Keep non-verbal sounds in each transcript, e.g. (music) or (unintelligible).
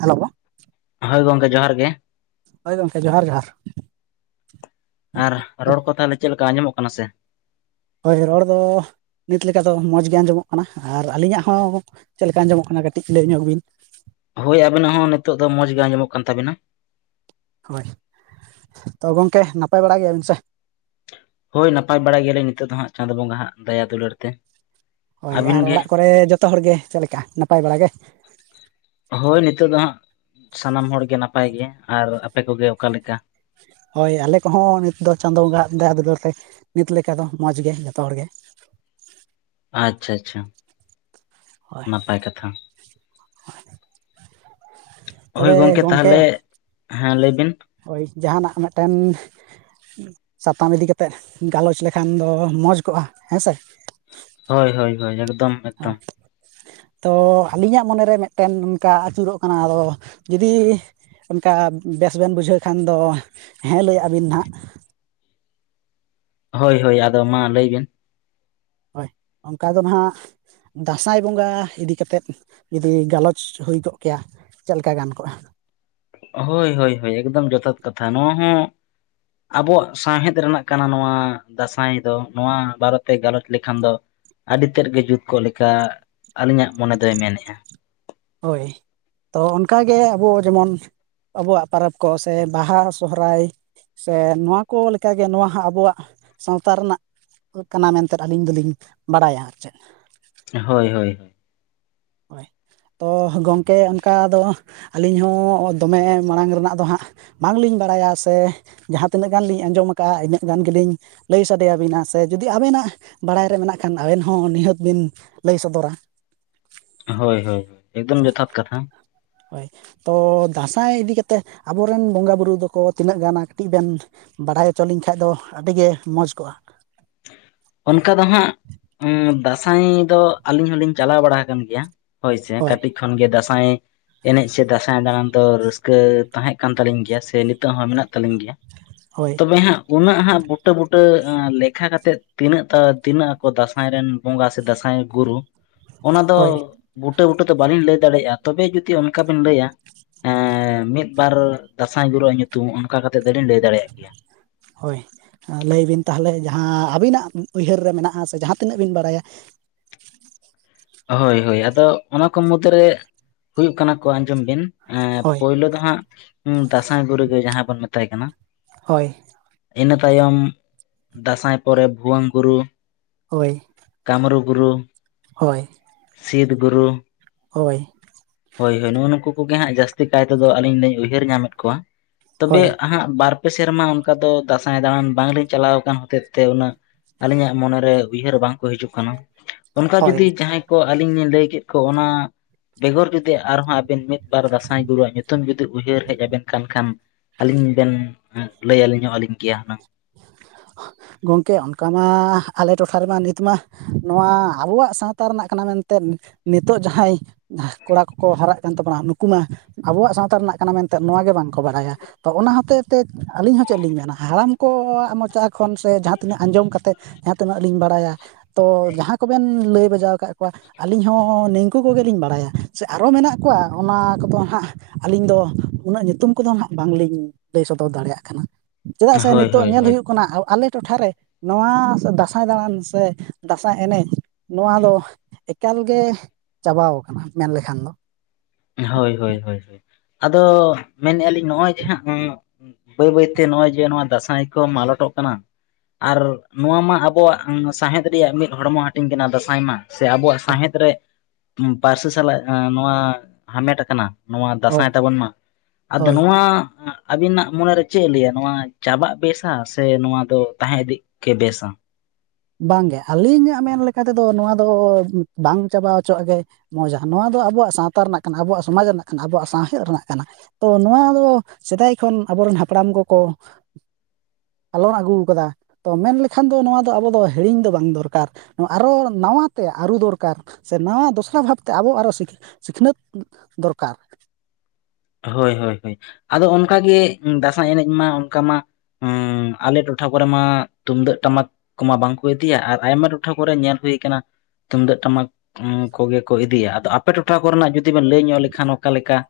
Hello ᱦᱳᱭ ᱜᱚᱝᱠᱮ ᱡᱚᱦᱟᱨ ᱜᱮ᱾ ᱦᱚᱳᱭ ᱜᱚᱢᱠᱮ ᱡᱚᱦᱟᱨ ᱡᱚᱦᱟᱨ᱾ ᱟᱨ ᱨᱚᱲ ᱠᱚ ᱛᱟᱦᱚᱞᱮ ᱪᱮᱫ ᱞᱮᱠᱟ ᱟᱸᱡᱚᱢᱚᱜ ᱠᱟᱱᱟ ᱥᱮ? ᱦᱳᱭ ᱨᱚᱲ ᱫᱚ ᱱᱤᱛ ᱞᱮᱠᱟ ᱫᱚ ᱢᱚᱡᱽ ᱜᱮ ᱟᱸᱡᱚᱢᱚᱜ ᱠᱟᱱᱟ, ᱟᱨ ᱟᱹᱞᱤᱧᱟᱜ ᱦᱚᱸ ᱪᱮᱫ ᱞᱮᱠᱟ ᱟᱸᱡᱚᱢᱚᱜ ᱠᱟᱱᱟ ᱠᱟᱹᱴᱤᱡ ᱞᱟᱹᱭ ᱧᱚᱜ ᱵᱤᱱ? ᱦᱳᱭ ᱟᱵᱤᱱᱟᱜ ᱦᱚᱸ ᱱᱤᱛᱚᱜ ᱫᱚ ᱢᱚᱸᱡᱽ ᱜᱮ ᱟᱸᱢᱚᱜ ᱠᱟᱱ ᱛᱟᱵᱮᱱᱟ᱾ ᱦᱳᱭ ᱛᱚ ᱜᱚᱢᱠᱮ ᱱᱟᱯᱟᱭ ᱵᱟᱲᱟ ᱜᱮᱭᱟᱵᱤᱱ ᱥᱮ? ᱦᱳᱭ ᱱᱟᱯᱟᱭ ᱵᱟᱲᱟᱭ ᱜᱮᱭᱟᱞᱤᱧ ᱱᱤᱛᱚᱜ ᱫᱚ ᱦᱟᱸᱜ ᱪᱟᱸᱫ ᱵᱚᱸᱜᱟ ᱦᱟᱜ ᱫᱟᱭᱟ ᱫᱩᱞᱟᱹᱲ ᱛᱮ᱾ ᱦᱳᱭ ᱟᱹᱵᱤᱱ ᱟᱨ ᱜᱮ ᱚᱲᱟᱜ ᱠᱚᱨᱮ ᱡᱚᱛᱚ ᱦᱚᱲᱜᱮ ᱪᱮᱫ ᱞᱮᱠᱟ ᱱᱟᱯᱟᱭ ᱵᱟᱲᱟ ᱜᱮ? ᱦᱳᱭ ᱱᱤᱛᱳᱜ ᱫᱚ ᱦᱟᱸᱜ ᱥᱟᱱᱟᱢ ᱦᱚᱲᱜᱮ ᱱᱟᱯᱟᱭ ᱜᱮ, ᱟᱨ ᱟᱯᱮ ᱠᱚᱜᱮ ᱚᱠᱟᱞᱮᱠᱟ? ᱦᱳᱭ ᱟᱞᱮ ᱠᱚᱦᱚᱸ ᱱᱤᱛ ᱫᱚ ᱪᱟᱸᱫᱳ ᱵᱚᱸᱜᱟ ᱫᱟᱭᱟ ᱫᱩᱞᱟᱹᱲ ᱛᱮ ᱱᱤᱛ ᱞᱮᱠᱟ ᱫᱚ ᱢᱚᱡᱽ ᱜᱮ ᱡᱚᱛᱚ ᱦᱚᱲᱜᱮ᱾ ᱟᱪᱪᱷᱟ ᱟᱪᱪᱷᱟ ᱦᱳᱭ ᱱᱟᱯᱟᱭ ᱠᱟᱛᱷᱟ, ᱦᱳᱭ ᱛᱚᱵᱮ ᱜᱚᱝᱠᱮ ᱜᱚᱢᱠᱮ ᱛᱟᱦᱚᱞᱮ ᱦᱮᱸ ᱞᱟᱹᱭ ᱵᱤᱱ, ᱦᱳᱭ ᱡᱟᱦᱟᱱᱟᱜ ᱢᱤᱫᱴᱮᱱ ᱥᱟᱛᱟᱢ ᱤᱫᱤ ᱠᱟᱛᱮᱜ ᱜᱟᱞᱚᱪ ᱞᱮᱠᱷᱟᱱ ᱫᱚ ᱢᱚᱸᱡᱽ ᱠᱚᱜᱼᱟ ᱦᱮᱸᱥᱮ? ᱦᱳᱭ ᱦᱳᱭ ᱦᱳᱭ ᱮᱠᱫᱚᱢ ᱮᱠᱫᱚᱢ ᱦᱳᱭ ᱛᱚ ᱟᱹᱞᱤᱧᱟᱜ ᱢᱚᱱᱮᱨᱮ ᱢᱤᱫᱴᱮᱱ ᱱᱚᱝᱠᱟ ᱟᱹᱪᱩᱨᱚᱜ ᱠᱟᱱᱟ ᱟᱫᱚ ᱡᱩᱫᱤ ᱚᱱᱠᱟ ᱵᱮᱥ ᱵᱮᱱ ᱵᱩᱡᱷᱟᱹᱣ ᱠᱷᱟᱱ ᱫᱚ ᱦᱮᱸ ᱞᱟᱹᱭ ᱟᱜ ᱵᱤᱱ ᱦᱟᱜ, ᱦᱳᱭ ᱦᱳᱭ ᱟᱫᱚ ᱢᱟ ᱞᱟᱹᱭᱵᱤᱱ, ᱦᱳᱭ ᱚᱱᱠᱟ ᱫᱚ ᱱᱟᱦᱟᱜ ᱫᱟᱸᱥᱟᱭ ᱵᱚᱸᱜᱟ ᱤᱫᱤ ᱠᱟᱛᱮᱫ ᱡᱩᱫᱤ ᱜᱟᱞᱚᱪ ᱦᱩᱭ ᱠᱚᱜ ᱠᱮᱭᱟ, ᱪᱮᱫ ᱞᱮᱠᱟ ᱜᱟᱱ ᱠᱚᱜᱼᱟ? ᱦᱳᱭ ᱦᱳᱭ ᱦᱳᱭ ᱮᱠᱫᱚᱢ ᱡᱚᱛᱷᱟᱛ ᱠᱟᱛᱷᱟ ᱱᱚᱣᱟ ᱦᱚᱸ ᱟᱵᱚᱣᱟᱜ ᱥᱟᱶᱦᱮᱫ ᱨᱮᱱᱟᱜ ᱠᱟᱱᱟ ᱱᱚᱣᱟ ᱫᱟᱸᱥᱟᱭ ᱫᱚ ᱱᱚᱣᱟ ᱵᱟᱨᱮᱛᱮ ᱜᱟᱞᱚᱪ ᱞᱮᱠᱷᱟᱱ ᱫᱚ, ᱟᱹᱰᱤ ᱛᱮᱫ ᱜᱮ ᱡᱩᱛ ᱠᱚᱜ ᱞᱮᱠᱟ ᱟᱹᱞᱤᱧᱟᱜ ᱢᱚᱱᱮ ᱫᱚᱭ ᱢᱮᱱᱮᱫᱼᱟ᱾ ᱦᱳᱭ ᱛᱚ ᱚᱱᱠᱟᱜᱮ ᱟᱵᱚ ᱡᱮᱢᱚᱱ ᱟᱵᱚᱣᱟᱜ ᱯᱚᱨᱚᱵᱽ ᱠᱚ ᱥᱮ ᱵᱟᱦᱟ, ᱥᱚᱦᱚᱨᱟᱭ, ᱥᱮ ᱱᱚᱣᱟ ᱠᱚ ᱞᱮᱠᱟᱜᱮ ᱱᱚᱣᱟ ᱦᱟᱸᱜ ᱟᱵᱚᱣᱟᱜ ᱥᱟᱶᱛᱟ ᱨᱮᱱᱟᱜ, ᱠᱟᱱᱟ ᱢᱮᱱᱛᱮᱫ ᱟᱹᱞᱤᱧ ᱫᱚᱞᱤᱧ ᱵᱟᱲᱟᱭᱟ ᱟᱨ ᱪᱮᱫ᱾ ᱦᱳᱭ ᱦᱳᱭ ᱦᱳᱭ ᱦᱳᱭ ᱛᱚ ᱜᱚᱢᱠᱮ ᱚᱱᱠᱟ ᱫᱚ ᱟᱹᱞᱤᱧ ᱦᱚᱸ ᱫᱚᱢᱮ ᱢᱟᱲᱟᱝ ᱨᱮᱱᱟᱜ ᱫᱚ ᱦᱟᱸᱜ, ᱵᱟᱝᱞᱤᱧ ᱵᱟᱲᱟᱭᱟ ᱥᱮ ᱡᱟᱦᱟᱸ ᱛᱤᱱᱟᱹᱜ ᱜᱟᱱ ᱞᱤᱧ ᱟᱸᱡᱚᱢ ᱠᱟᱜᱼᱟ ᱤᱱᱟᱹᱜ ᱜᱟᱱ ᱜᱮᱞᱤᱧ, ᱞᱟᱹᱭ ᱥᱟᱰᱮᱭᱟᱵᱤᱱᱟ ᱥᱮ ᱡᱩᱫᱤ ᱟᱵᱮᱱᱟᱜ ᱵᱟᱲᱟᱭ ᱨᱮ ᱢᱮᱱᱟᱜ ᱠᱷᱟᱱ ᱟᱵᱮᱱ ᱦᱚᱸ ᱱᱤᱦᱟᱹᱛ ᱵᱤᱱ ᱞᱟᱹᱭ ᱥᱚᱫᱚᱨᱟ᱾ ᱦᱳᱭ ᱦᱳᱭ ᱮᱠᱫᱚᱢ ᱡᱚᱛᱷᱟᱛ ᱠᱟᱛᱷᱟ᱾ ᱦᱳᱭ ᱛᱚ ᱫᱟᱸᱥᱟᱭ ᱤᱫᱤ ᱠᱟᱛᱮᱫ ᱟᱵᱚᱨᱮᱱ ᱵᱚᱸᱜᱟᱼᱵᱩᱨᱩ ᱫᱚᱠᱚ ᱛᱤᱱᱟᱹᱜ ᱜᱟᱱ ᱠᱟᱹᱴᱤᱡ ᱵᱮᱱ ᱵᱟᱲᱟᱭ ᱦᱚᱪᱚ ᱞᱤᱧ ᱠᱷᱟᱡ ᱫᱚ ᱟᱹᱰᱤᱜᱮ ᱢᱚᱡᱽ ᱠᱚᱜᱼᱟ᱾ ᱚᱱᱠᱟ ᱫᱚ ᱦᱟᱸᱜ ᱫᱟᱸᱥᱟᱭ ᱫᱚ ᱟᱹᱞᱤᱧ ᱦᱚᱸᱞᱤᱧ ᱪᱟᱞᱟᱣ ᱵᱟᱲᱟ ᱟᱠᱟᱱ ᱜᱮᱭᱟ᱾ ᱦᱳᱭ ᱥᱮ ᱠᱟᱹᱴᱤᱠ ᱠᱷᱚᱱ ᱜᱮ ᱫᱟᱸᱥᱟᱭ ᱮᱱᱮᱡ ᱥᱮ ᱫᱟᱸᱥᱟᱭ ᱫᱟᱬᱟᱱ ᱫᱚ ᱨᱟᱹᱥᱠᱟᱹ ᱛᱟᱦᱮᱸ ᱠᱟᱱ ᱛᱟᱹᱞᱤᱧ ᱜᱮᱭᱟ ᱥᱮ ᱱᱤᱛᱚᱜ ᱦᱚᱸ ᱢᱮᱱᱟᱜ ᱛᱟᱞᱤᱧ ᱜᱮᱭᱟ ᱾ ᱦᱳᱭ ᱾ ᱟᱯᱮ ᱦᱟᱸᱜ ᱩᱱᱟᱹᱜ ᱦᱟᱸᱜ ᱵᱩᱴᱟᱹ ᱵᱩᱴᱟᱹ ᱞᱮᱠ ᱞᱮᱠᱷᱟ ᱠᱟᱛᱮᱫ ᱛᱤᱱᱟᱹᱜ ᱛᱤᱱᱟᱹᱜ ᱟᱠᱚ ᱫᱟᱸᱥᱟᱭ ᱨᱮᱱ ᱵᱚᱸᱜᱟ ᱥᱮ ᱫᱟᱸᱥᱟᱭ ᱨᱤᱱ ᱜᱩᱨᱩ ᱚᱱᱟ ᱫᱚ ᱦᱳᱭ ᱵᱩᱴᱟᱹ ᱵᱩᱴᱟᱹ ᱫᱚ ᱵᱟᱹᱞᱤᱧ ᱞᱟᱹᱭ ᱫᱟᱲᱮᱭᱟᱜᱼᱟ ᱛᱚᱵᱮ ᱡᱩᱫᱤ ᱚᱱᱠᱟ ᱵᱤᱱ ᱞᱟᱹᱭᱟ ᱾ ᱢᱤᱫ ᱵᱟᱨ ᱫᱟᱸᱥᱟᱭ ᱜᱩᱨᱩ ᱣᱟᱜ ᱧᱩᱛᱩᱢ ᱚᱱᱠᱟ ᱠᱟᱛᱮᱜ ᱫᱚᱞᱤᱧ ᱞᱟᱹᱭ ᱫᱟᱲᱮᱭᱟᱜ ᱜᱮᱭᱟ ᱾ ᱦᱳᱭ ᱾ ᱞᱟᱹᱭ ᱵᱤᱱ ᱛᱟᱦᱚᱞᱮ ᱡᱟᱦᱟᱸ ᱟᱹᱵᱤᱱᱟᱜ ᱩᱭᱦᱟᱹᱨ ᱨᱮ ᱢᱮᱱᱟᱜᱼᱟ ᱥᱮ ᱡᱟᱦᱟᱸ ᱛᱤᱱᱟᱹᱜ ᱵᱤᱱ ᱵᱟᱲᱟᱭᱟ ᱾ ᱦᱳᱭ ᱦᱳᱭ ᱟᱫᱚ ᱚᱱᱟ ᱠᱚ ᱢᱩᱫᱨᱮ ᱦᱩᱭᱩᱜ ᱠᱟᱱᱟ ᱠᱚ ᱟᱸᱡᱚᱢ ᱵᱤᱱ ᱦᱳᱭ ᱯᱳᱞᱳ ᱫᱚ ᱦᱟᱸᱟᱜᱜ ᱫᱟᱸᱟᱭ ᱵᱩᱨᱩ ᱜᱮ ᱡᱟᱦᱟᱸᱭ ᱵᱚᱱ ᱢᱮᱛᱟᱭ ᱠᱟᱱᱟ ᱦᱳᱭ ᱾ ᱤᱱᱟᱹ ᱛᱟᱭᱚᱢ ᱫᱟᱸᱥᱟᱭ ᱯᱚᱨᱮ ᱵᱷᱩᱩᱭᱟᱹᱝ ᱜᱩᱨᱩ ᱦᱳᱭ ᱾ ᱠᱟᱢᱨᱩ ᱜᱩᱨᱩ ᱾ ᱦᱳᱭ ᱾ ᱥᱤᱤᱫ ᱜᱩᱨᱩ ᱾ ᱦᱳᱭ ᱾ ᱦᱳᱭ ᱦᱳᱭ ᱱᱚᱜᱼ ᱱᱩᱠᱩᱩᱜᱮ ᱦᱟᱸᱜ ᱡᱟᱹᱥᱛᱤ ᱠᱟᱭ ᱛᱮᱫᱚ ᱟᱹᱞᱤᱧ ᱞᱤᱧ ᱩᱭᱦᱟᱹᱨ ᱧᱟᱢᱮᱫ ᱠᱚᱣᱟ ᱾ ᱛᱚᱵᱮ ᱦᱳᱭ ᱦᱟᱸᱜ ᱵᱟᱨᱯᱮ ᱥᱮᱨᱢᱟ ᱚᱱᱠᱟ ᱫᱚ ᱫᱟᱸᱥᱟᱭ ᱫᱟᱬᱟᱱ ᱵᱟᱝᱞᱤᱧ ᱪᱟᱞᱟᱣ ᱟᱠᱟᱱ ᱦᱚᱛᱮᱫ ᱛᱮ ᱩᱱᱟᱹᱜ ᱟᱹᱞᱤᱧᱟᱜ ᱢᱚᱱᱮᱨᱮ ᱩᱭᱦᱟᱹᱨ ᱵᱟᱝᱠᱚ ᱦᱤᱡᱩᱜ ᱠᱟᱱᱟ ᱚᱱᱠᱟ ᱦᱳᱭ ᱡᱩᱫᱤ ᱡᱟᱦᱟᱸᱭ ᱾ ᱠᱚ ᱟᱹᱞᱤᱧ ᱞᱤᱧ ᱞᱟᱹᱭ ᱠᱮᱫ ᱠᱚ ᱚᱱᱟ ᱾ ᱵᱮᱜᱚᱨ ᱡᱩᱫᱤ ᱟᱨᱦᱚᱸ ᱟᱵᱤᱱ ᱢᱤᱫ ᱵᱟᱨ ᱫᱟᱸᱥᱟᱭ ᱜᱩᱨᱩᱩᱣᱟᱜ ᱧᱩᱛᱩᱢ ᱡᱩᱫᱤ ᱩᱭᱦᱟᱹᱨ ᱦᱮᱡ ᱟᱵᱮᱱ ᱠᱟᱱ ᱠᱷᱟᱱ ᱾ ᱟᱹᱞᱤᱧ ᱵᱮᱱ ᱞᱟᱹᱭ ᱟᱹᱞᱤᱧᱚᱜ ᱟᱹᱞᱤᱧ ᱜᱮᱭᱟ ᱦᱩᱱᱟᱹᱝ ᱾ ᱜᱚᱝᱠᱮ ᱚᱱᱠᱟ ᱢᱟ ᱟᱞᱮ ᱴᱚᱴᱷᱟ ᱨᱮᱢᱟ ᱱᱤᱛ ᱢᱟ ᱾ ᱱᱚᱣᱟ ᱟᱵᱚᱣᱟᱜ ᱥᱟᱶᱛᱟ ᱨᱮᱱᱟᱜ ᱠᱟᱱᱟ ᱢᱮᱱᱛᱮ ᱱᱤᱛᱚᱜᱜ ᱡᱟᱦᱟᱸᱭ ᱠᱚᱲᱟ ᱠᱚᱠᱚ ᱦᱟᱨᱟᱜ ᱠᱟᱱ ᱛᱟᱵᱚᱱᱟ ᱱᱩᱠᱩ ᱢᱟ ᱾ ᱟᱵᱚᱣᱟᱜ ᱥᱟᱶᱛᱟ ᱨᱮᱱᱟᱜ ᱠᱟᱱᱟ ᱢᱮᱱᱛᱮ ᱱᱚᱣᱟᱣᱟᱜ ᱜᱮ ᱵᱟᱝᱠᱚ ᱵᱟᱲᱟᱭᱟ ᱛᱚ ᱚᱱᱟ ᱦᱚᱛᱮ ᱛᱮ ᱟᱹᱞᱤᱧ ᱦᱚᱸ ᱪᱮᱫ ᱞᱤᱧ ᱢᱮᱱᱟ ᱦᱟᱲᱟᱢ ᱟᱠᱚᱣᱟᱜ ᱢᱚᱪᱟ ᱠᱷᱚᱱ ᱥᱮ ᱡᱟᱦᱟᱸ ᱛᱤᱱᱟᱹᱜ ᱟᱸᱡᱚᱢ ᱠᱟᱛᱮᱫ ᱡᱟᱦᱟᱸ ᱛᱤᱱᱟᱹᱜ ᱞᱤᱧ ᱵᱟᱲᱟᱭᱟ ᱾ ᱛᱚ ᱡᱟᱦᱟᱸ ᱠᱚᱵᱮᱱ ᱞᱟᱹᱭ ᱵᱟᱡᱟᱣ ᱟᱠᱟᱫ ᱠᱚᱣᱟ ᱾ ᱟᱹᱞᱤᱧ ᱦᱚᱸ ᱱᱤᱝᱠᱩ ᱠᱚᱜᱮᱞᱤᱧ ᱵᱟᱲᱟᱭᱟ ᱥᱮ ᱟᱨᱚ ᱢᱮᱱᱟᱜ ᱠᱚᱣᱟ ᱚᱱᱟ ᱠᱚᱫᱚ ᱦᱟᱸᱜ ᱟᱹᱞᱤᱧ ᱫᱚ ᱩᱱᱟᱹᱜ ᱧᱩᱛᱩᱢ ᱠᱚᱫᱚ ᱦᱟᱸᱜ ᱵᱟᱝᱞᱤᱧ ᱞᱟᱹᱭ ᱥᱚᱫᱚᱨ ᱫᱟᱲᱮᱭᱟᱜ ᱠᱟᱱᱟ ᱪᱮᱫᱟᱜ ᱥᱤᱛ ᱦᱳᱭ ᱦᱳᱭ ᱦᱳᱭ ᱠᱟᱱᱟ ᱦᱚᱸ ᱟᱞᱮ ᱴᱚᱴᱷᱟᱨᱮ ᱱᱚᱣᱟ ᱫᱟᱸᱥᱟᱭ ᱫᱟᱬᱟᱱ ᱥᱮ ᱫᱟᱸᱥᱟᱭ ᱮᱱᱮᱡ ᱱᱚᱣᱟ ᱫᱚ ᱮᱠᱟᱞ ᱜᱮ ᱪᱟᱵᱟᱣ ᱠᱟᱱᱟ ᱢᱮᱱᱞᱠᱷᱟᱱ ᱫᱚ ᱦᱳᱭ ᱦᱳᱭ ᱦᱳᱭ ᱟᱫᱚ ᱢᱮᱱᱮᱜᱼᱟ ᱞᱤᱧ ᱱᱚᱜᱼᱚᱭ ᱡᱮ ᱦᱟᱸᱜ ᱾ ᱵᱟᱹᱭ ᱵᱟᱹᱭᱛᱮ ᱱᱚᱜᱚᱭ ᱡᱮ ᱱᱚᱣᱟ ᱫᱟᱸᱥᱟᱭ ᱠᱚ ᱢᱟᱞᱚᱴᱚᱜ ᱠᱟᱱᱟ ᱾ ᱟᱨ ᱱᱚᱣᱟ ᱢᱟ ᱟᱵᱚᱣᱟᱜ ᱥᱟᱶᱦᱮᱫ ᱨᱮᱭᱟᱜ ᱢᱤᱫ ᱦᱚᱲᱢᱚ ᱦᱟᱹᱴᱤᱧ ᱠᱟᱱᱟ ᱫᱟᱸᱥᱟᱭ ᱢᱟ ᱥᱮ ᱟᱵᱚᱣᱟᱜ ᱥᱟᱶᱦᱮᱫ ᱨᱮ ᱯᱟᱹᱨᱥᱤ ᱥᱟᱞᱟᱜ ᱱᱚᱣᱟ ᱦᱟᱢᱮᱴ ᱟᱠᱟᱱᱟ ᱾ ᱱᱚᱣᱟ ᱫᱟᱸᱥᱟᱭ ᱦᱳᱭ ᱛᱟᱵᱚᱱ ᱢᱟ ᱟᱫᱚ ᱦᱳᱭ ᱱᱚᱣᱟ ᱾ ᱟᱵᱤᱱᱟᱜ ᱢᱚᱱᱮᱨᱮ ᱪᱮᱫ ᱮ ᱞᱟᱹᱭᱟ ᱱᱚᱣᱟ ᱪᱟᱵᱟᱜ ᱵᱮᱥᱟ ᱥᱮ ᱱᱚᱣᱟ ᱫᱚ ᱛᱟᱦᱮᱸ ᱤᱫᱤᱜ ᱜᱮ ᱵᱮᱥᱟ ᱵᱟᱝᱜᱮ ᱟᱹᱞᱤᱧᱟᱜ ᱢᱮᱱ ᱞᱮᱠᱟ ᱛᱮᱫᱚ ᱱᱚᱣᱟ ᱫᱚ ᱵᱟᱝ ᱪᱟᱵᱟ ᱦᱚᱪᱚᱣᱟᱜ ᱜᱮ ᱢᱚᱡᱟ ᱱᱚᱣᱟ ᱫᱚ ᱟᱵᱚᱣᱟᱜ ᱥᱟᱶᱛᱟ ᱨᱮᱱᱟᱜ ᱠᱟᱱᱟ ᱟᱵᱚᱣᱟᱜ ᱥᱚᱢᱟᱡᱽ ᱨᱮᱱᱟᱜ ᱠᱟᱱᱟ ᱟᱵᱚᱣᱟᱜ ᱥᱟᱶᱦᱮᱫ ᱨᱮᱱᱟᱜ ᱠᱟᱱᱟ ᱾ ᱛᱚ ᱱᱚᱣᱟ ᱫᱚ ᱥᱮᱫᱟᱭ ᱠᱷᱚᱱ ᱟᱵᱚᱨᱮᱱ ᱦᱟᱯᱲᱟᱢ ᱠᱚᱠᱚ ᱟᱞᱚ ᱟᱹᱜᱩ ᱠᱟᱫᱟ ᱛᱚ ᱢᱮᱱ ᱞᱮᱠᱷᱟᱱ ᱫᱚ ᱱᱚᱣᱟ ᱫᱚ ᱟᱵᱚ ᱫᱚ ᱾ ᱦᱤᱲᱤᱧ ᱫᱚ ᱵᱟᱝ ᱫᱚᱨᱠᱟᱨ ᱟᱨᱚ ᱱᱟᱣᱟᱛᱮ ᱟᱹᱨᱩ ᱫᱚᱨᱠᱟᱨ ᱥᱮ ᱱᱟᱣᱟ ᱫᱚᱥᱨᱟ ᱵᱷᱟᱵᱽᱛᱮ ᱟᱵᱚ ᱟᱨᱚ ᱥᱤᱠᱷᱱᱟᱹᱛ ᱫᱚᱨᱠᱟᱨ ᱦᱳᱭ ᱦᱳᱭ ᱦᱳᱭ ᱟᱫᱚ ᱚᱱᱠᱟᱜ ᱜᱮ ᱫᱟᱸᱥᱟᱭ ᱮᱱᱮᱡ ᱢᱟ ᱚᱱᱠᱟ ᱢᱟ ᱾ ᱦᱸ ᱟᱞᱮ ᱴᱚᱴᱷᱟ ᱠᱚᱨᱮᱢᱟ ᱛᱩᱢᱫᱟᱹᱜ ᱴᱟᱢᱟᱠ ᱠᱚᱢᱟ ᱵᱟᱝᱠᱚ ᱤᱫᱤᱭᱟ ᱟᱨ ᱟᱭᱢᱟ ᱴᱚᱴᱷᱟ ᱠᱚᱨᱮ ᱧᱮᱞ ᱦᱩᱭ ᱟᱠᱟᱱᱟ ᱾ ᱛᱩᱢᱫᱟᱹᱜ ᱴᱟᱢᱟᱠ ᱠᱚᱜᱮ ᱠᱚ ᱤᱫᱤᱭᱟ ᱟᱫᱚ ᱟᱯᱮ ᱴᱚᱴᱷᱟ ᱠᱚᱨᱮᱱᱟᱜ ᱡᱩᱫᱤ ᱵᱮᱱ ᱞᱟᱹᱭ ᱧᱚᱜ ᱞᱮᱠᱷᱟᱱ ᱚᱠᱟᱞᱮᱠᱟ ᱾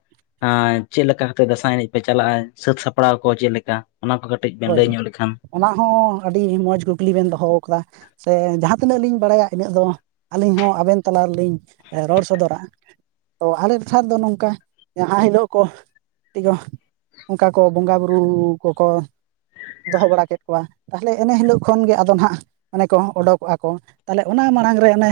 ᱪᱮᱫ ᱞᱮᱠᱟ ᱠᱟᱛᱮᱜ ᱫᱟᱸᱥᱟᱭ ᱮᱱᱮᱡ ᱯᱮ ᱪᱟᱞᱟᱜᱼᱟ ᱥᱟᱹᱛ ᱥᱟᱯᱲᱟᱣ ᱠᱚ ᱪᱮᱫ ᱞᱮᱠᱟ ᱚᱱᱟ ᱠᱚ ᱠᱟᱹ ᱠᱟᱹᱴᱤᱡ ᱵᱮᱱ ᱦᱳᱭ ᱞᱟᱹᱭ ᱧᱚᱜ ᱞᱮᱠᱷᱟᱱ ᱚᱱᱟ ᱦᱚᱸ ᱟᱹᱰᱤ ᱢᱚᱡᱽ ᱠᱩᱠᱞᱤ ᱵᱮᱱ ᱫᱚᱦᱚ ᱟᱠᱟᱫᱟ ᱥᱮ ᱡᱟᱦᱟᱸ ᱛᱤᱱᱟᱹᱜ ᱞᱤᱧ ᱵᱟᱲᱟᱭᱟ ᱤᱱᱟᱹᱜ ᱫᱚ ᱟᱹᱞᱤᱧ ᱦᱚᱸ ᱟᱵᱮᱱ ᱛᱟᱞᱟ ᱨᱮᱞᱤᱧ ᱨᱚᱲ ᱥᱚᱫᱚᱨᱟ ᱛᱚ ᱟᱞᱮ ᱥᱮᱫ ᱫᱚ ᱱᱚᱝᱠᱟ ᱡᱟᱦᱟᱸ ᱦᱤᱞᱳᱜ ᱠᱚ ᱚᱱᱠᱟ ᱠᱚ ᱵᱚᱸᱜᱟ ᱵᱩᱨᱩ ᱠᱚᱠᱚ ᱫᱚᱦᱚ ᱵᱟᱲᱟ ᱠᱮᱫ ᱠᱚᱣᱟ ᱛᱟᱦᱚᱞᱮ ᱤᱱᱟᱹ ᱦᱤᱞᱳᱜ ᱠᱷᱚᱱᱜᱮ ᱟᱫᱚ ᱦᱟᱸᱜ ᱚᱱᱮ ᱠᱚ ᱚᱰᱠᱚᱜᱼᱟ ᱠᱚ ᱛᱟᱦᱚᱞᱮ ᱚᱱᱟ ᱢᱟᱲᱟᱝ ᱨᱮ ᱚᱱᱮ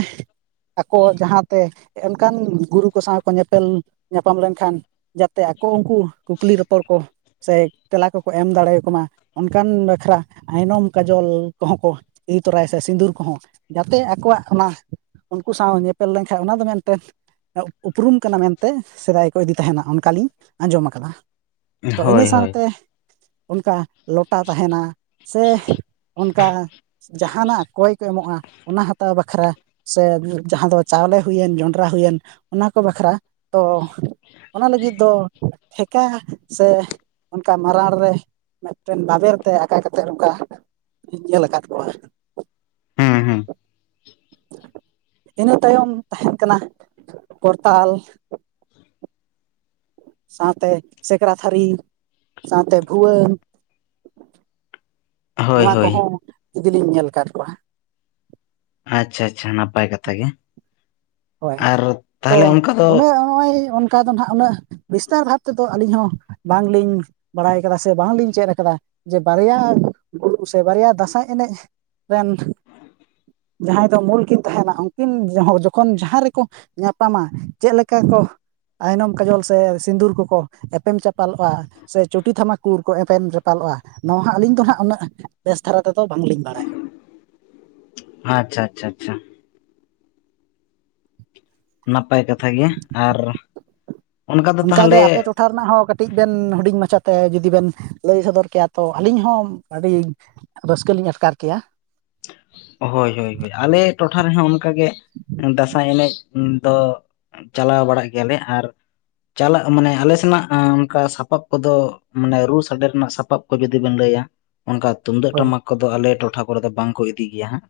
ᱟᱠᱚ ᱡᱟᱦᱟᱸᱛᱮ ᱚᱱᱠᱟᱱ ᱜᱩᱨᱩ ᱠᱚ ᱥᱟᱶ ᱠᱚ ᱧᱮᱯᱮᱞ ᱧᱟᱯᱟᱢ ᱞᱮᱱᱠᱷᱟᱱ ᱡᱟᱛᱮ ᱟᱠᱚ ᱩᱱᱠᱩ ᱠᱩᱠᱞᱤ ᱨᱚᱯᱚᱲ ᱠᱚ ᱥᱮ ᱛᱮᱞᱟ ᱠᱚ ᱠᱚ ᱮᱢ ᱫᱟᱲᱮᱭᱟ ᱢᱟ᱾ ᱚᱱᱠᱟᱱ ᱵᱟᱠᱷᱨᱟ ᱟᱭᱱᱚᱢ ᱠᱟᱡᱚᱞ ᱠᱚᱦᱚᱸ ᱠᱚ ᱮᱫᱤ ᱛᱚᱨᱟᱭᱟ ᱥᱮ ᱥᱤᱸᱫᱩᱨ ᱠᱚᱦᱚᱸ ᱡᱟᱛᱮ ᱟᱠᱚᱣᱟᱜ ᱚᱱᱟ ᱩᱱᱠᱩ ᱥᱟᱶ ᱧᱮᱯᱮᱞ ᱞᱮᱱ ᱠᱷᱟᱡ ᱚᱱᱟ ᱫᱚ ᱢᱮᱱ ᱛᱮ᱾ ᱩᱯᱨᱩᱢ ᱠᱟᱱᱟ ᱢᱮᱱᱛᱮ ᱥᱮᱫᱟᱭ ᱠᱚ ᱤᱫᱤ ᱛᱟᱦᱮᱱᱟ ᱚᱱᱠᱟᱞᱤᱧ ᱟᱸᱡᱚᱢ ᱟᱠᱟᱫᱟ᱾ ᱛᱚ ᱤᱱᱟᱹ ᱦᱳᱭ ᱦᱳᱭ ᱥᱟᱶᱛᱮ ᱚᱱᱠᱟ ᱞᱚᱴᱟ ᱛᱟᱦᱮᱱᱟ ᱥᱮ ᱚᱱᱠᱟ ᱡᱟᱦᱟᱱᱟᱜ ᱠᱚᱭ ᱠᱚ ᱮᱢᱚᱜ-ᱟ ᱚᱱᱟ ᱦᱟᱛᱟᱣ ᱵᱟᱠᱷᱨᱟ ᱥᱮ (inaudible) ᱡᱟᱦᱟᱸ ᱫᱚ ᱪᱟᱣᱞᱮ ᱦᱩᱭᱮᱱ ᱡᱚᱸᱰᱨᱟ ᱦᱩᱭᱮᱱ ᱚᱱᱟ ᱠᱚ ᱵᱟᱠᱷᱨᱟ ᱛᱚ ᱚᱱᱟ ᱞᱟᱹᱜᱤᱫ ᱫᱚ ᱴᱷᱮᱠᱟ ᱥᱮ ᱚᱱᱠᱟ (unintelligible) ᱨᱮ᱾ ᱢᱤᱫᱴᱮᱱ ᱵᱟᱵᱮᱨ ᱛᱮ ᱟᱠᱟ ᱠᱟᱛᱮᱫ ᱚᱱᱠᱟ ᱤᱧ ᱧᱮᱞ ᱟᱠᱟᱫ ᱠᱚᱣᱟ᱾ (inaudible) ᱤᱱᱟᱹ ᱛᱟᱭᱚᱢ ᱛᱟᱦᱮᱱ ᱠᱟᱱᱟ ᱠᱚᱨᱛᱟᱞ ᱥᱟᱶ ᱛᱮ ᱥᱮᱠᱨᱟ ᱛᱷᱟᱹᱨᱤ ᱥᱟᱶ ᱛᱮ ᱵᱷᱩᱣᱟᱹᱝ ᱦᱳᱭ ᱱᱚᱣᱟ ᱠᱚ ᱦᱳᱭ ᱦᱚᱸ ᱤᱫᱤ ᱞᱤᱧ ᱧᱮᱞ ᱟᱠᱟᱫ ᱠᱩᱣᱟ᱾ ᱟᱪᱪᱷᱟ ᱟᱪᱪᱷᱟ ᱱᱟᱯᱟᱭ ᱠᱟᱛᱷᱟ ᱜᱮ ᱟᱨ ᱛᱟᱦᱚᱞᱮ ᱚᱱᱠᱟ ᱫᱚ ᱱᱚᱜ-ᱚᱭ ᱚᱱᱠᱟ ᱫᱚ ᱱᱟᱦᱟᱜ ᱩᱱᱟᱹᱜ ᱵᱤᱥᱛᱟᱨ ᱵᱷᱟᱵ ᱛᱮ ᱫᱚ ᱟᱹᱞᱤᱧ ᱦᱚᱸ ᱵᱟᱝᱞᱤᱧ ᱵᱟᱲᱟᱭ ᱠᱟᱫᱟ ᱥᱮ ᱵᱟᱝᱞᱤᱧ ᱪᱮᱫ ᱠᱟᱫᱟ ᱡᱮ ᱵᱟᱨᱭᱟ ᱥᱮ ᱵᱟᱨᱭᱟ ᱫᱟᱸᱥᱟᱭ ᱮᱱᱮᱡ ᱨᱮᱱ ᱡᱟᱦᱟᱸᱭ ᱫᱚ ᱢᱩᱞ ᱠᱤᱱ ᱛᱟᱦᱮᱱᱟ ᱩᱱᱠᱤᱱ ᱠᱷᱚᱱ ᱡᱟᱦᱟᱸ ᱨᱮ ᱠᱚ ᱧᱟᱯᱟᱢᱟ ᱪᱮᱫ ᱞᱮᱠᱟ ᱠᱚ ᱟᱭᱱᱚᱢ ᱠᱟᱡᱚᱞ ᱥᱮ ᱥᱤᱸᱫᱩᱨ ᱠᱚ ᱠᱚ ᱮᱯᱮᱢ ᱪᱟᱯᱟᱞᱚᱜ-ᱟ᱾ ᱥᱮ ᱪᱩᱴᱤ ᱛᱷᱟᱢᱟᱠᱩᱲ ᱠᱚ ᱮᱯᱮᱢ ᱪᱟᱯᱟᱞᱚᱜ-ᱟ ᱱᱚᱣᱟ ᱦᱟᱸᱜ ᱟᱹᱞᱤᱧ ᱫᱚ ᱦᱟᱸᱜ ᱩᱱᱟᱹᱜ ᱵᱮᱥ ᱫᱷᱟᱨᱟ ᱛᱮ ᱫᱚ ᱵᱟᱝᱞᱤᱧ ᱵᱟᱲᱟᱭᱟ᱾ ᱟᱪᱪᱷᱟ ᱟᱪᱪᱷᱟ ᱟᱪᱪᱷᱟ᱾ ᱱᱟᱯᱟᱭ ᱠᱟᱛᱷᱟᱜ ᱜᱮ ᱟᱨ ᱫᱚ ᱚᱱᱠᱟ ᱜᱮ ᱛᱟᱦᱚᱞᱮ ᱟᱯᱮ ᱴ ᱴᱚᱴᱷᱟ ᱨᱮᱱᱟᱜ ᱦᱚᱸ ᱠᱟᱹᱴᱤᱡ ᱵᱮᱱ ᱦᱩᱰᱤᱧ ᱢᱟᱪᱷᱟ ᱛᱮ ᱡᱩᱫᱤ ᱵᱮᱱ ᱞᱟᱹᱭ ᱥᱚᱫᱚᱨ ᱠᱮᱭᱟ ᱛᱚ ᱟᱹᱞᱤᱧ ᱦᱚᱸ ᱟᱹᱰᱤ ᱨᱟᱹᱥᱠᱟᱹ ᱞᱤᱧ ᱟᱴᱠᱟᱨ ᱠᱮᱭᱟ ᱦᱳᱭ ᱦᱳᱭ ᱦᱳᱭ ᱟᱞᱮ ᱴᱚᱴᱷᱟ ᱨᱮ ᱦᱚᱸ ᱚᱱᱠᱟ ᱜᱮ ᱫᱟᱸᱥᱟᱭ ᱮᱱᱮᱡ ᱫᱚ ᱪᱟᱞᱟᱣ ᱵᱟᱲᱟᱜ ᱜᱮᱭᱟ ᱞᱮ ᱟᱨ ᱪᱟᱞᱟᱜ ᱢᱟᱱᱮ ᱟᱞᱮ ᱥᱮᱱᱟᱜ ᱚᱱᱠᱟ ᱥᱟᱯᱟᱵ ᱠᱚ ᱫᱚ ᱢᱟᱱᱮ ᱨᱩ ᱥᱟᱰᱮ ᱨᱮᱱᱟᱜ ᱥᱟᱯᱟᱵ ᱚᱠᱚᱭ ᱡᱩᱫᱤ ᱵᱮᱱ ᱞᱟᱹᱭᱟ᱾ ᱚᱱᱠᱟ ᱛᱩᱢᱫᱟᱹᱜ ᱦᱳᱭ ᱴᱟᱢᱟᱠ ᱠᱚ ᱫᱚ ᱟᱞᱮ ᱴᱚᱴᱷᱟ ᱠᱚᱨᱮ ᱫᱚ ᱵᱟᱝ ᱠᱚ ᱤᱫᱤ ᱜᱮᱭᱟ ᱦᱟᱸᱜ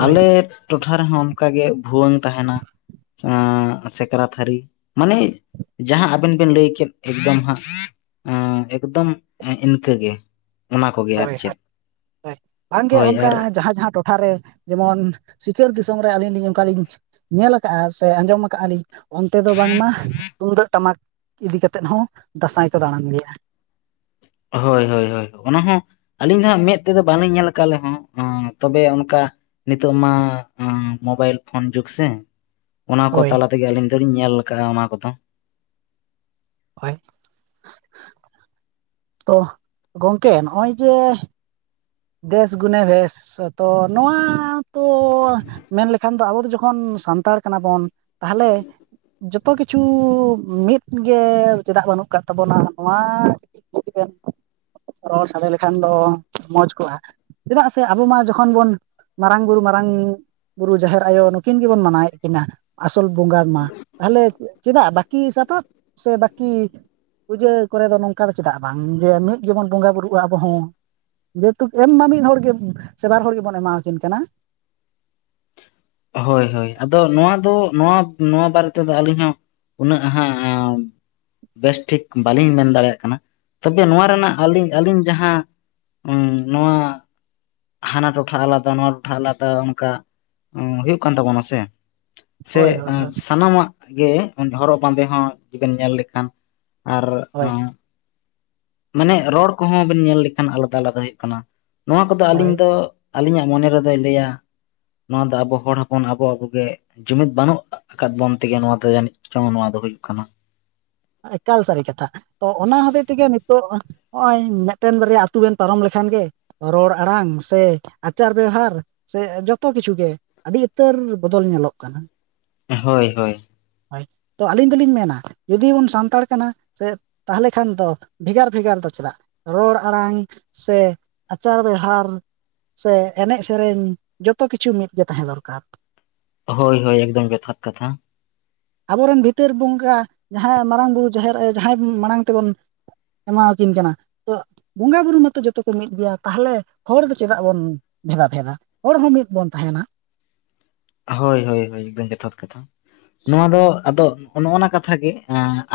ᱦᱳᱭ ᱟᱞᱮ ᱴᱚᱴᱷᱟ ᱨᱮᱦᱚᱸ ᱚᱱᱠᱟ ᱜᱮ ᱵᱷᱩᱣᱟᱹᱝ ᱛᱟᱦᱮᱱᱟ ᱮ ᱥᱮᱠᱨᱟᱛᱷ ᱦᱟᱹᱨᱤ ᱢᱟᱱᱮ ᱡᱟᱦᱟᱸ ᱟᱵᱮᱱ ᱵᱮᱱ ᱞᱟᱹᱭ ᱠᱮᱫ ᱮᱠᱫᱚᱢ ᱦᱟᱸᱜ ᱮᱠᱫᱚᱢ ᱤᱱᱠᱟ ᱜᱮ᱾ ᱦᱳᱭ ᱦᱳᱭ ᱦᱳᱭ ᱵᱟᱝᱜᱮ ᱦᱳᱭ ᱚᱱᱠᱟ ᱟᱨ ᱡᱟᱦᱟᱸ ᱡᱟᱦᱟᱸ ᱴᱚᱴ ᱴᱚᱴᱷᱟ ᱨᱮ ᱡᱮᱢᱚᱱ ᱥᱤᱠᱟᱹᱨ ᱫᱤᱥᱚᱢ ᱨᱮ ᱟᱹᱞᱤᱧ ᱞᱤᱧ ᱚᱱᱠᱟ ᱞᱤᱧ ᱧᱮᱞ ᱠᱟᱜ-ᱟ ᱥᱮ ᱟᱸᱡᱚᱢ ᱠᱟᱜ-ᱟ ᱞᱤᱧ᱾ ᱚᱱᱛᱮ ᱫᱚ ᱵᱟᱝ ᱢᱟ ᱛᱩᱢᱫᱟᱹᱜ ᱴᱟᱢᱟᱠ ᱤᱫᱤ ᱠᱟᱛᱮᱫ ᱦᱚᱸ ᱫᱟᱸᱥᱟᱭ ᱠᱚ ᱫᱟᱬᱟᱱ ᱜᱮᱭᱟ᱾ ᱦᱳᱭ ᱦᱳᱭ ᱦᱳᱭ ᱚᱱᱟ ᱦᱚᱸ ᱟᱹᱞᱤᱧ ᱫᱚ ᱦᱟᱸᱜ ᱢᱮᱫ ᱛᱮ ᱫᱚ ᱵᱟᱹᱞᱤᱧ ᱧᱮᱞ ᱟᱠᱟᱫ ᱞᱮ ᱦᱚᱸ ᱦᱚᱸ ᱛᱚᱵᱮ ᱚᱱᱠᱟ ᱱᱤᱛᱚᱜ ᱢᱟ ᱦᱚᱸ ᱢᱳᱵᱟᱭᱤᱞ ᱯᱷᱳᱱ ᱡᱩᱜᱽ ᱥᱮ᱾ ᱚᱱᱟ ᱠᱚ ᱦᱳᱭ ᱛᱟᱞᱟ ᱛᱮ ᱜᱮ ᱟᱹᱞᱤᱧ ᱫᱚ ᱞᱤᱧ ᱧᱮᱞ ᱟᱠᱟᱫ-ᱟ ᱚᱱᱟ ᱠᱚ ᱫᱚ᱾ ᱦᱳᱭ (inaudible) ᱛᱚ ᱜᱚᱝᱠᱮ ᱱᱚᱜ-ᱚᱭ ᱡᱮ ᱫᱮᱥ ᱜᱩᱱᱮ ᱵᱷᱮᱥ᱾ ᱟ (unintelligible) ᱛᱚ ᱱᱚᱣᱟ ᱛᱚ ᱢᱮᱱ ᱞᱮᱠᱷᱟᱱ ᱫᱚ ᱟᱵᱚ ᱡᱚᱠᱷᱚᱱ ᱥᱟᱱᱛᱟᱲ ᱠᱟᱱᱟᱵᱚᱱ᱾ ᱛᱟᱦᱚᱞᱮ ᱡᱚᱛᱚ ᱠᱤᱪᱷᱩ ᱢᱤᱫ ᱜᱮ ᱪᱮᱫᱟᱜ ᱵᱟᱹᱱᱩᱜ ᱟᱠᱟᱜ ᱛᱟᱵᱚᱱᱟ ᱱᱚᱣᱟ ᱵᱮ (unintelligible) ᱨᱚᱲ ᱥᱟᱰᱮ ᱞᱮᱠᱷᱟᱱ ᱫᱚ ᱢᱚᱡᱽ ᱪᱮᱫᱟᱜ ᱥᱮ ᱟᱵᱚ ᱢᱟ ᱡᱚᱠᱷᱚᱱ ᱵᱚᱱ ᱢᱟᱨᱟᱝ ᱵᱩᱨᱩ ᱢᱟᱨᱟᱝ ᱵᱩᱨᱩ ᱡᱟᱦᱮᱨ ᱟᱭᱳ ᱱᱩᱠᱤᱱ ᱜᱮ ᱵᱚᱱ ᱢᱟᱱᱟᱣᱮᱫ ᱠᱤᱱᱟᱹ ᱟᱥᱚᱞ ᱵᱚᱸᱜᱟ ᱢᱟ ᱛᱟᱦᱞᱮ ᱪᱮᱫᱟᱜ ᱵᱟᱹᱠᱤ ᱥᱟᱯᱟᱵ ᱥᱮ ᱵᱟᱠᱤ ᱯᱩᱡᱟᱹ ᱠᱚᱨᱮ ᱫᱚ ᱱᱚᱝᱠᱟ ᱫᱚ ᱪᱮᱫᱟᱜ ᱵᱟᱝ ᱡᱮ ᱢᱤᱫ ᱜᱮᱵᱚᱱ ᱵᱚᱸᱜᱟ ᱵᱩᱨᱩᱜᱼᱟ ᱟᱵᱚ ᱦᱚᱸ ᱡᱮᱦᱮᱛᱩ ᱮᱢ ᱢᱟ ᱢᱤᱫ ᱦᱚᱲᱜᱮ ᱥᱮ ᱵᱟᱨ ᱦᱚᱲ ᱜᱮᱵᱚᱱ ᱮᱢᱟᱣᱠᱤᱱ ᱠᱟᱱᱟ ᱦᱳᱭ ᱦᱳᱭ ᱟᱫᱚ ᱱᱚᱣᱟ ᱫᱚ ᱱᱚᱣᱟ ᱱᱚᱣᱟ ᱵᱟᱨᱮ ᱛᱮᱫᱚ ᱟᱹᱞᱤᱧ ᱦᱚᱸ ᱩᱱᱟᱹᱜ ᱦᱟᱸᱜ ᱵᱮᱥᱴᱷᱤᱠ ᱵᱟᱹᱞᱤᱧ ᱢᱮᱱ ᱫᱟᱲᱮᱭᱟᱜ ᱠᱟᱱᱟ ᱛᱚᱵᱮ ᱱᱚᱣᱟ ᱨᱮᱱᱟᱜ ᱟᱹᱞᱤᱧ ᱟᱹᱞᱤᱧ ᱡᱟᱦᱟᱸ ᱦᱩᱸ ᱱᱚᱣᱟ ᱦᱟᱱᱟ ᱴᱚᱴᱷᱟ ᱟᱞᱟᱫᱟ ᱱᱚᱣᱟ ᱴᱚᱴᱷᱟ ᱟᱞᱟᱫᱟ ᱚᱱᱠᱟ ᱦᱩᱭᱩᱜ ᱠᱟᱱ ᱛᱟᱵᱚᱱᱟ ᱥᱮ ᱥᱮ ᱦᱳᱭ ᱦᱳᱭ ᱦᱳᱭ ᱥᱟᱱᱟᱢᱟᱜ ᱜᱮ ᱦᱚᱨᱚᱜ ᱵᱟᱸᱫᱮ ᱦᱚᱸ ᱡᱩᱫᱤ ᱵᱮᱱ ᱧᱮᱞ ᱞᱮᱠᱷᱟᱱ ᱟᱨ ᱦᱳᱭ ᱟᱸᱼᱼ ᱢᱟᱱᱮ ᱨᱚᱲ ᱠᱚᱦᱚᱸ ᱵᱮᱱ ᱧᱮᱞ ᱞᱮᱠᱷᱟᱱ ᱟᱞᱟᱫᱟ ᱟᱞᱟᱫᱟ ᱦᱩᱭᱩᱜ ᱠᱟᱱᱟ ᱱᱚᱣᱟ ᱠᱚᱫᱚ ᱦᱳᱭ ᱟᱹᱞᱤᱧ ᱫᱚ ᱟᱹᱞᱤᱧᱟᱜ ᱢᱚᱱᱮ ᱨᱮᱫᱚᱭ ᱞᱟᱹᱭᱟ ᱱᱚᱣᱟ ᱫᱚ ᱟᱵᱚ ᱦᱚᱲ ᱦᱚᱯᱚᱱ ᱟᱵᱚ ᱟᱵᱚᱜᱮ ᱡᱩᱢᱤᱫ ᱵᱟᱹᱱᱩᱜ ᱟᱠᱟᱫ ᱵᱚᱱ ᱛᱮᱜᱮ ᱱᱚᱣᱟ ᱫᱚ ᱡᱟᱱᱤᱡ ᱪᱚᱝ ᱱᱚᱣᱟ ᱫᱚ ᱦᱩᱭᱩᱜ ᱠᱟᱱᱟ ᱮᱠᱟᱞ ᱥᱟᱹᱨᱤ ᱠᱟᱛᱷᱟ ᱛᱚ ᱚᱱᱟ ᱦᱚᱛᱮᱡ ᱛᱮᱜᱮ ᱱᱤᱛᱚᱜ ᱱᱚᱜᱼᱚᱭ ᱢᱤᱫᱴᱮᱱ ᱵᱟᱨᱭᱟ ᱟᱹᱛᱩ ᱵᱮᱱ ᱯᱟᱨᱚᱢ ᱞᱮᱠᱷᱟᱱ ᱜᱮ ᱨᱚᱲ ᱟᱲᱟᱝ ᱥᱮ ᱟᱪᱟᱨ ᱵᱮᱣᱦᱟᱨ ᱥᱮ ᱡᱚᱛᱚ ᱠᱤᱪᱷᱩ ᱜᱮ ᱟᱹᱰᱤ ᱩᱛᱟᱹᱨ ᱵᱚᱫᱚᱞ ᱧᱮᱞᱚᱜ ᱠᱟᱱᱟ ᱦᱳᱭ ᱦᱳᱭ ᱦᱳᱭ ᱛᱚ ᱟᱹᱞᱤᱧ ᱫᱚᱞᱤᱧ ᱢᱮᱱᱟ ᱡᱩᱫᱤ ᱵᱚᱱ ᱥᱟᱱᱛᱟᱲ ᱠᱟᱱᱟ ᱥᱮ ᱛᱟᱦᱚᱞᱮ ᱠᱷᱟᱱ ᱫᱚ ᱵᱷᱮᱜᱟᱨ ᱵᱷᱮᱜᱟᱨ ᱫᱚ ᱪᱮᱫᱟᱜ? ᱨᱚᱲ ᱟᱲᱟᱝ ᱥᱮ ᱟᱪᱟᱨ ᱵᱮᱣᱦᱟᱨ ᱥᱮ ᱮᱱᱮᱡ ᱥᱮᱨᱮᱧ ᱡᱚᱛᱚ ᱠᱤᱪᱷᱩ ᱢᱤᱫᱜᱮ ᱛᱟᱦᱮᱸ ᱫᱚᱨᱠᱟᱨ᱾ ᱦᱳ ᱦᱳᱭ ᱮᱠᱫᱚᱢ ᱡᱚᱛᱷᱟᱛ ᱠᱟᱛᱷᱟ ᱟᱵᱚᱨᱮᱱ ᱵᱷᱤᱛᱟᱹᱨ ᱵᱚᱸᱜᱟ ᱡᱟᱦᱟᱸᱭ ᱢᱟᱨᱟᱝ ᱵᱩᱨᱩ ᱡᱟᱦᱮᱨ ᱡᱟᱦᱟᱸᱭ ᱢᱟᱲᱟᱝ ᱛᱮᱵᱚᱱ ᱮᱢᱟᱣᱠᱤᱱ ᱠᱟᱱᱟ ᱛᱚ ᱵᱚᱸᱜᱟ ᱵᱩᱨᱩ ᱢᱟᱛᱚ ᱡᱚᱛᱚ ᱠᱚ ᱢᱤᱫ ᱜᱮᱭᱟ ᱛᱟᱦᱚᱞᱮ ᱦᱚᱲ ᱫᱚ ᱪᱮᱫᱟᱜ ᱵᱚᱱ ᱵᱷᱮᱫᱟ ᱵᱷᱮᱫᱟ ᱦᱚᱲ ᱦᱚᱸ ᱢᱤᱫ ᱵᱚᱱ ᱛᱟᱦᱮᱱᱟ ᱦᱳᱭ ᱦᱳᱭ ᱦᱳᱭ ᱵᱮᱜᱮᱛᱷᱚᱨ ᱠᱟᱛᱷᱟ ᱱᱚᱣᱟ ᱫᱚ ᱟᱫᱚ ᱱᱚᱜᱼᱱᱟ ᱠᱟᱛᱷᱟ ᱜᱮ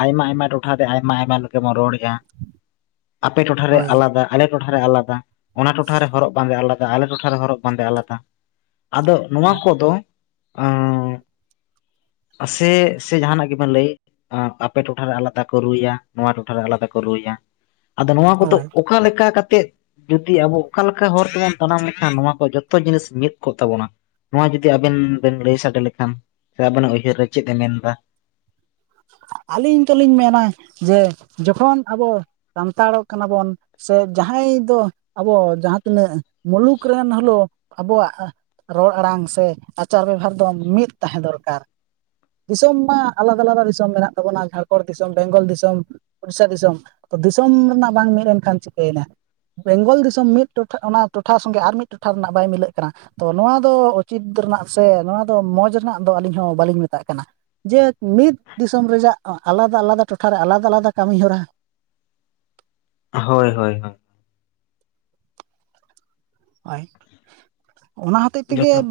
ᱟᱭᱢᱟ ᱟᱭᱢᱟ ᱴᱚᱴᱷᱟ ᱨᱮ ᱟᱭᱢᱟ ᱟᱭᱢᱟ ᱞᱮᱠᱟ ᱵᱚᱱ ᱨᱚᱲᱮᱫᱼᱟ᱾ (inaudible) ᱟᱯᱮ ᱴᱚᱴᱷᱟᱨᱮ ᱦᱳᱭ ᱟᱞᱟᱫᱟ ᱟᱞᱮ ᱴᱚᱴᱷᱟᱨᱮ ᱟᱞᱟᱫᱟ ᱚᱱᱟ ᱴᱚᱴᱷᱟᱨᱮ ᱦᱚᱨᱚᱜ ᱵᱟᱸᱫᱮ ᱟᱞᱟᱫᱟ᱾ ᱟᱞᱮ ᱴᱚᱴᱷᱟ ᱨᱮ ᱦᱚᱨᱚᱜ ᱵᱟᱸᱫᱮ ᱟᱞᱟᱫᱟ ᱟᱫᱚ ᱱᱚᱣᱟ ᱦᱳᱭ ᱠᱚ ᱫᱚ ᱟᱸ ᱥᱮ ᱥᱮ ᱡᱟᱦᱟᱱᱟᱜ ᱜᱮᱵᱮᱱ ᱞᱟᱹᱭ ᱟᱯᱮ ᱴᱚᱴᱷᱟ ᱨᱮ ᱟᱞᱟᱫᱟ ᱠᱚ ᱨᱩᱭᱟ ᱱᱚᱣᱟ ᱴᱚᱴᱷᱟ ᱨᱮ ᱟᱞᱟᱫᱟ ᱠᱚ ᱨᱩᱭᱟ ᱟᱫᱚ ᱱᱚᱣᱟ ᱠᱚᱫᱚ ᱦᱳᱭ ᱚᱠᱟ ᱞᱮᱠᱟ ᱠᱟᱛᱮᱫ? ᱡᱩᱫᱤ ᱟᱵᱚ ᱚᱠᱟ ᱞᱮᱠᱟ ᱦᱚᱨ ᱛᱮᱵᱚᱱ ᱛᱟᱲᱟᱢ ᱞᱮᱠᱷᱟᱱ ᱱᱚᱣᱟ ᱠᱚ ᱡᱚᱛᱚ ᱡᱤᱱᱤᱥ ᱢᱤᱫ ᱠᱚᱜ ᱛᱟᱵᱚᱱᱟ ᱱᱚᱣᱟ ᱡᱩᱫᱤ ᱡᱩᱫᱤ ᱟᱵᱮᱱ ᱵᱮᱱ ᱞᱟᱹᱭ ᱥᱟᱰᱮ ᱞᱮᱠᱷᱟᱱ ᱥᱮ ᱟᱵᱮᱱᱟᱜ ᱩᱭᱦᱟᱹᱨ ᱨᱮ ᱪᱮᱫ ᱮ ᱢᱮᱱ ᱮᱫᱟ? ᱟᱹᱞᱤᱧ ᱫᱚᱞᱤᱧ ᱢᱮᱱᱟ ᱡᱮ ᱡᱚᱠᱷᱚᱱ ᱟᱵᱚ ᱥᱟᱱᱛᱟᱲᱚᱜ ᱠᱟᱱᱟ ᱵᱚᱱ ᱥᱮ ᱡᱟᱦᱟᱸᱭ ᱫᱚ ᱟᱵᱚ ᱡᱟᱦᱟᱸ ᱛᱤᱱᱟᱹᱜ ᱢᱩᱞᱩᱠ ᱨᱮᱱ ᱦᱚᱞᱳ ᱟᱵᱚᱣᱟᱜ ᱨᱚᱲ ᱟᱲᱟᱝ ᱥᱮ ᱟᱪᱟᱨ ᱵᱮᱵᱷᱟᱨ ᱫᱚ ᱢᱤᱫ ᱛᱟᱦᱮᱸ ᱫᱚᱨᱠᱟᱨ ᱫᱤᱥᱚᱢ ᱢᱟ ᱟᱞᱟᱫᱟ ᱟᱞᱟᱫᱟ ᱫᱤᱥᱚᱢ ᱢᱮᱱᱟᱜ ᱛᱟᱵᱚᱱᱟ ᱡᱷᱟᱲᱠᱷᱚᱸᱰ ᱫᱤᱥᱚᱢ ᱵᱮᱝᱜᱚᱞ ᱫᱤᱥᱚᱢ ᱩᱲᱤᱥᱟ ᱫᱤᱥᱚᱢ ᱛᱚ ᱫᱤᱥᱚᱢ ᱨᱮᱱᱟᱜ ᱵᱟᱝ ᱢᱤᱫ ᱮᱱᱠᱷᱟᱱ ᱪᱤᱠᱟᱹᱭᱮᱱᱟ? ᱵᱮᱝᱜᱚᱞ ᱫᱤᱥᱚᱢ ᱢᱤᱫ ᱴᱚᱴᱷᱟ ᱚᱱᱟ ᱴᱚᱴᱷᱟ ᱥᱚᱸᱜᱮ ᱟᱨ ᱢᱤᱫ ᱴᱚᱴᱷᱟ ᱨᱮᱱᱟᱜ ᱵᱟᱭ ᱢᱤᱞᱟᱹᱜ ᱠᱟᱱᱟ᱾ ᱛᱚ ᱱᱚᱣᱟ ᱫᱚ ᱩᱪᱤᱛ ᱨᱮᱱᱟᱜ ᱥᱮ ᱱᱚᱣᱟ ᱫᱚ ᱢᱚᱡᱽ ᱨᱮᱱᱟᱜ ᱫᱚ ᱟᱹᱞᱤᱧ ᱦᱚᱸ ᱵᱟᱹᱞᱤᱧ ᱢᱮᱛᱟᱜ ᱠᱟᱱᱟ ᱡᱮ ᱢᱤᱫ ᱫᱤᱥᱚᱢ ᱨᱮᱭᱟᱜ ᱟᱞᱟᱫᱟ ᱟᱞᱟᱫᱟ ᱴᱚᱴᱷᱟᱨᱮ ᱟᱞᱟᱫᱟ ᱟᱞᱟᱫᱟ ᱠᱟᱹᱢᱤ ᱦᱚᱨᱟ ᱦᱳᱭ ᱦᱳᱭ ᱦᱳᱭ ᱦᱳᱭ ᱚᱱᱟ ᱦᱚᱛᱮᱜ ᱛᱮᱜᱮ ᱡᱚᱛᱷᱟᱛ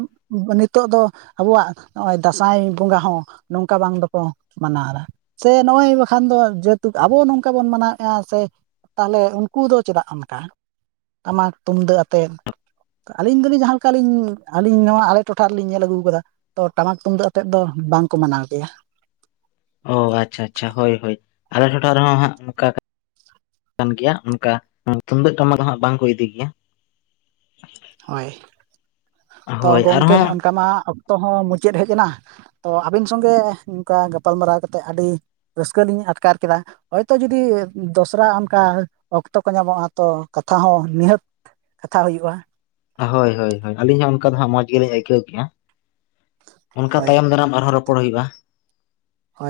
ᱱᱤᱛᱚᱜ ᱫᱚ ᱟᱵᱚᱣᱟᱜ ᱱᱚᱜᱼᱚᱭ ᱫᱟᱸᱥᱟᱭ ᱵᱚᱸᱜᱟ ᱦᱚᱸ ᱱᱚᱝᱠᱟ ᱵᱟᱝ ᱫᱚᱠᱚ ᱢᱟᱱᱟᱣᱫᱟ ᱥᱮ ᱱᱚᱜᱼᱚᱭ ᱵᱟᱠᱷᱟᱱ ᱫᱚ ᱡᱮᱦᱮᱛᱩ ᱟᱵᱚ ᱱᱚᱝᱠᱟ ᱵᱚᱱ ᱢᱟᱱᱟᱣᱮᱫᱼᱟ ᱥᱮ ᱛᱟᱦᱚᱞᱮ ᱩᱱᱠᱩ ᱫᱚ ᱪᱮᱫᱟᱜ ᱚᱱᱠᱟ ᱴᱟᱢᱟᱠ ᱛᱩᱢᱫᱟᱹᱜ ᱟᱛᱮ ᱟᱹᱞᱤᱧ ᱫᱚᱞᱤᱧ ᱡᱟᱦᱟᱸ ᱞᱮᱠᱟᱞᱤᱧ ᱟᱹᱞᱤᱧ ᱱᱚᱣᱟ ᱟᱞᱮ ᱴᱚᱴᱷᱟ ᱨᱮᱞᱤᱧ ᱧᱮᱞ ᱟᱹᱜᱩ ᱠᱟᱫᱟ ᱛᱚ ᱴᱟᱢᱟᱠ ᱛᱩᱢᱫᱟᱹᱜ ᱟᱛᱮᱫ ᱫᱚ ᱵᱟᱝᱠᱚ ᱢᱟᱱᱟᱣ ᱜᱮᱭᱟ ᱚ ᱟᱪᱪᱷᱟ ᱟᱪᱪᱷᱟ ᱦᱳᱭ ᱦᱳᱭ ᱟᱞᱮ ᱴᱚᱴᱷᱟ ᱨᱮᱦᱚᱸ ᱦᱟᱸᱜ ᱱᱚᱝᱠᱟ ᱠᱟᱱ ᱜᱮᱭᱟ ᱚᱱᱠᱟ ᱛᱩᱢᱫᱟᱹᱜ ᱴᱟᱢᱟᱠ ᱫᱚ ᱦᱟᱸᱜ ᱵᱟᱝ ᱠᱚ ᱤᱫᱤ ᱜᱮᱭᱟ ᱦᱳᱭ ᱛᱚ ᱦᱳᱭ ᱜᱚᱢᱠᱮ ᱟᱨᱦᱚᱸ ᱚᱱᱠᱟ ᱢᱟ ᱚᱠᱛᱚ ᱦᱚᱸ ᱢᱩᱪᱟᱹᱫ ᱦᱮᱡ ᱮᱱᱟ ᱛᱚ ᱟᱹᱵᱤᱱ ᱥᱚᱸᱜᱮ ᱱᱚᱝᱠᱟ ᱜᱟᱯᱟᱞᱢᱟᱨᱟᱣ ᱠᱟᱛᱮᱫ ᱟᱹᱰᱤ ᱨᱟᱹᱥᱠᱟᱹ ᱞᱤᱧ ᱟᱴᱠᱟᱨ ᱠᱮᱫᱟ ᱦᱚᱭᱛᱚ ᱡᱩᱫᱤ ᱫᱚᱥᱨᱟ ᱚᱱᱠᱟ ᱚᱠᱛᱚ ᱠᱚ ᱧᱟᱢᱚᱜᱼᱟ ᱛᱚ ᱠᱟᱛᱷᱟ ᱦᱚᱸ ᱱᱤᱦᱟᱹᱛ ᱠᱟᱛᱷᱟ ᱦᱩᱭᱩᱜᱼᱟ ᱦᱳᱭ ᱦᱳᱭ ᱦᱳᱭ ᱟᱹᱞᱤᱧ ᱦᱚᱸ ᱚᱱᱠᱟ ᱫᱚ ᱦᱟᱸᱜ ᱢᱚᱸᱡᱽ ᱜᱮᱞᱤᱧ ᱟᱹᱭᱠᱟᱹᱣ ᱠᱮᱜᱼᱟ, ᱚᱱᱠᱟ ᱦᱳᱭ ᱛᱟᱭᱚᱢ ᱫᱟᱨᱟᱢ ᱟᱨᱦᱚᱸ ᱨᱯᱚᱲ ᱦᱩᱭᱩᱜ-ᱟ ᱦᱳᱭ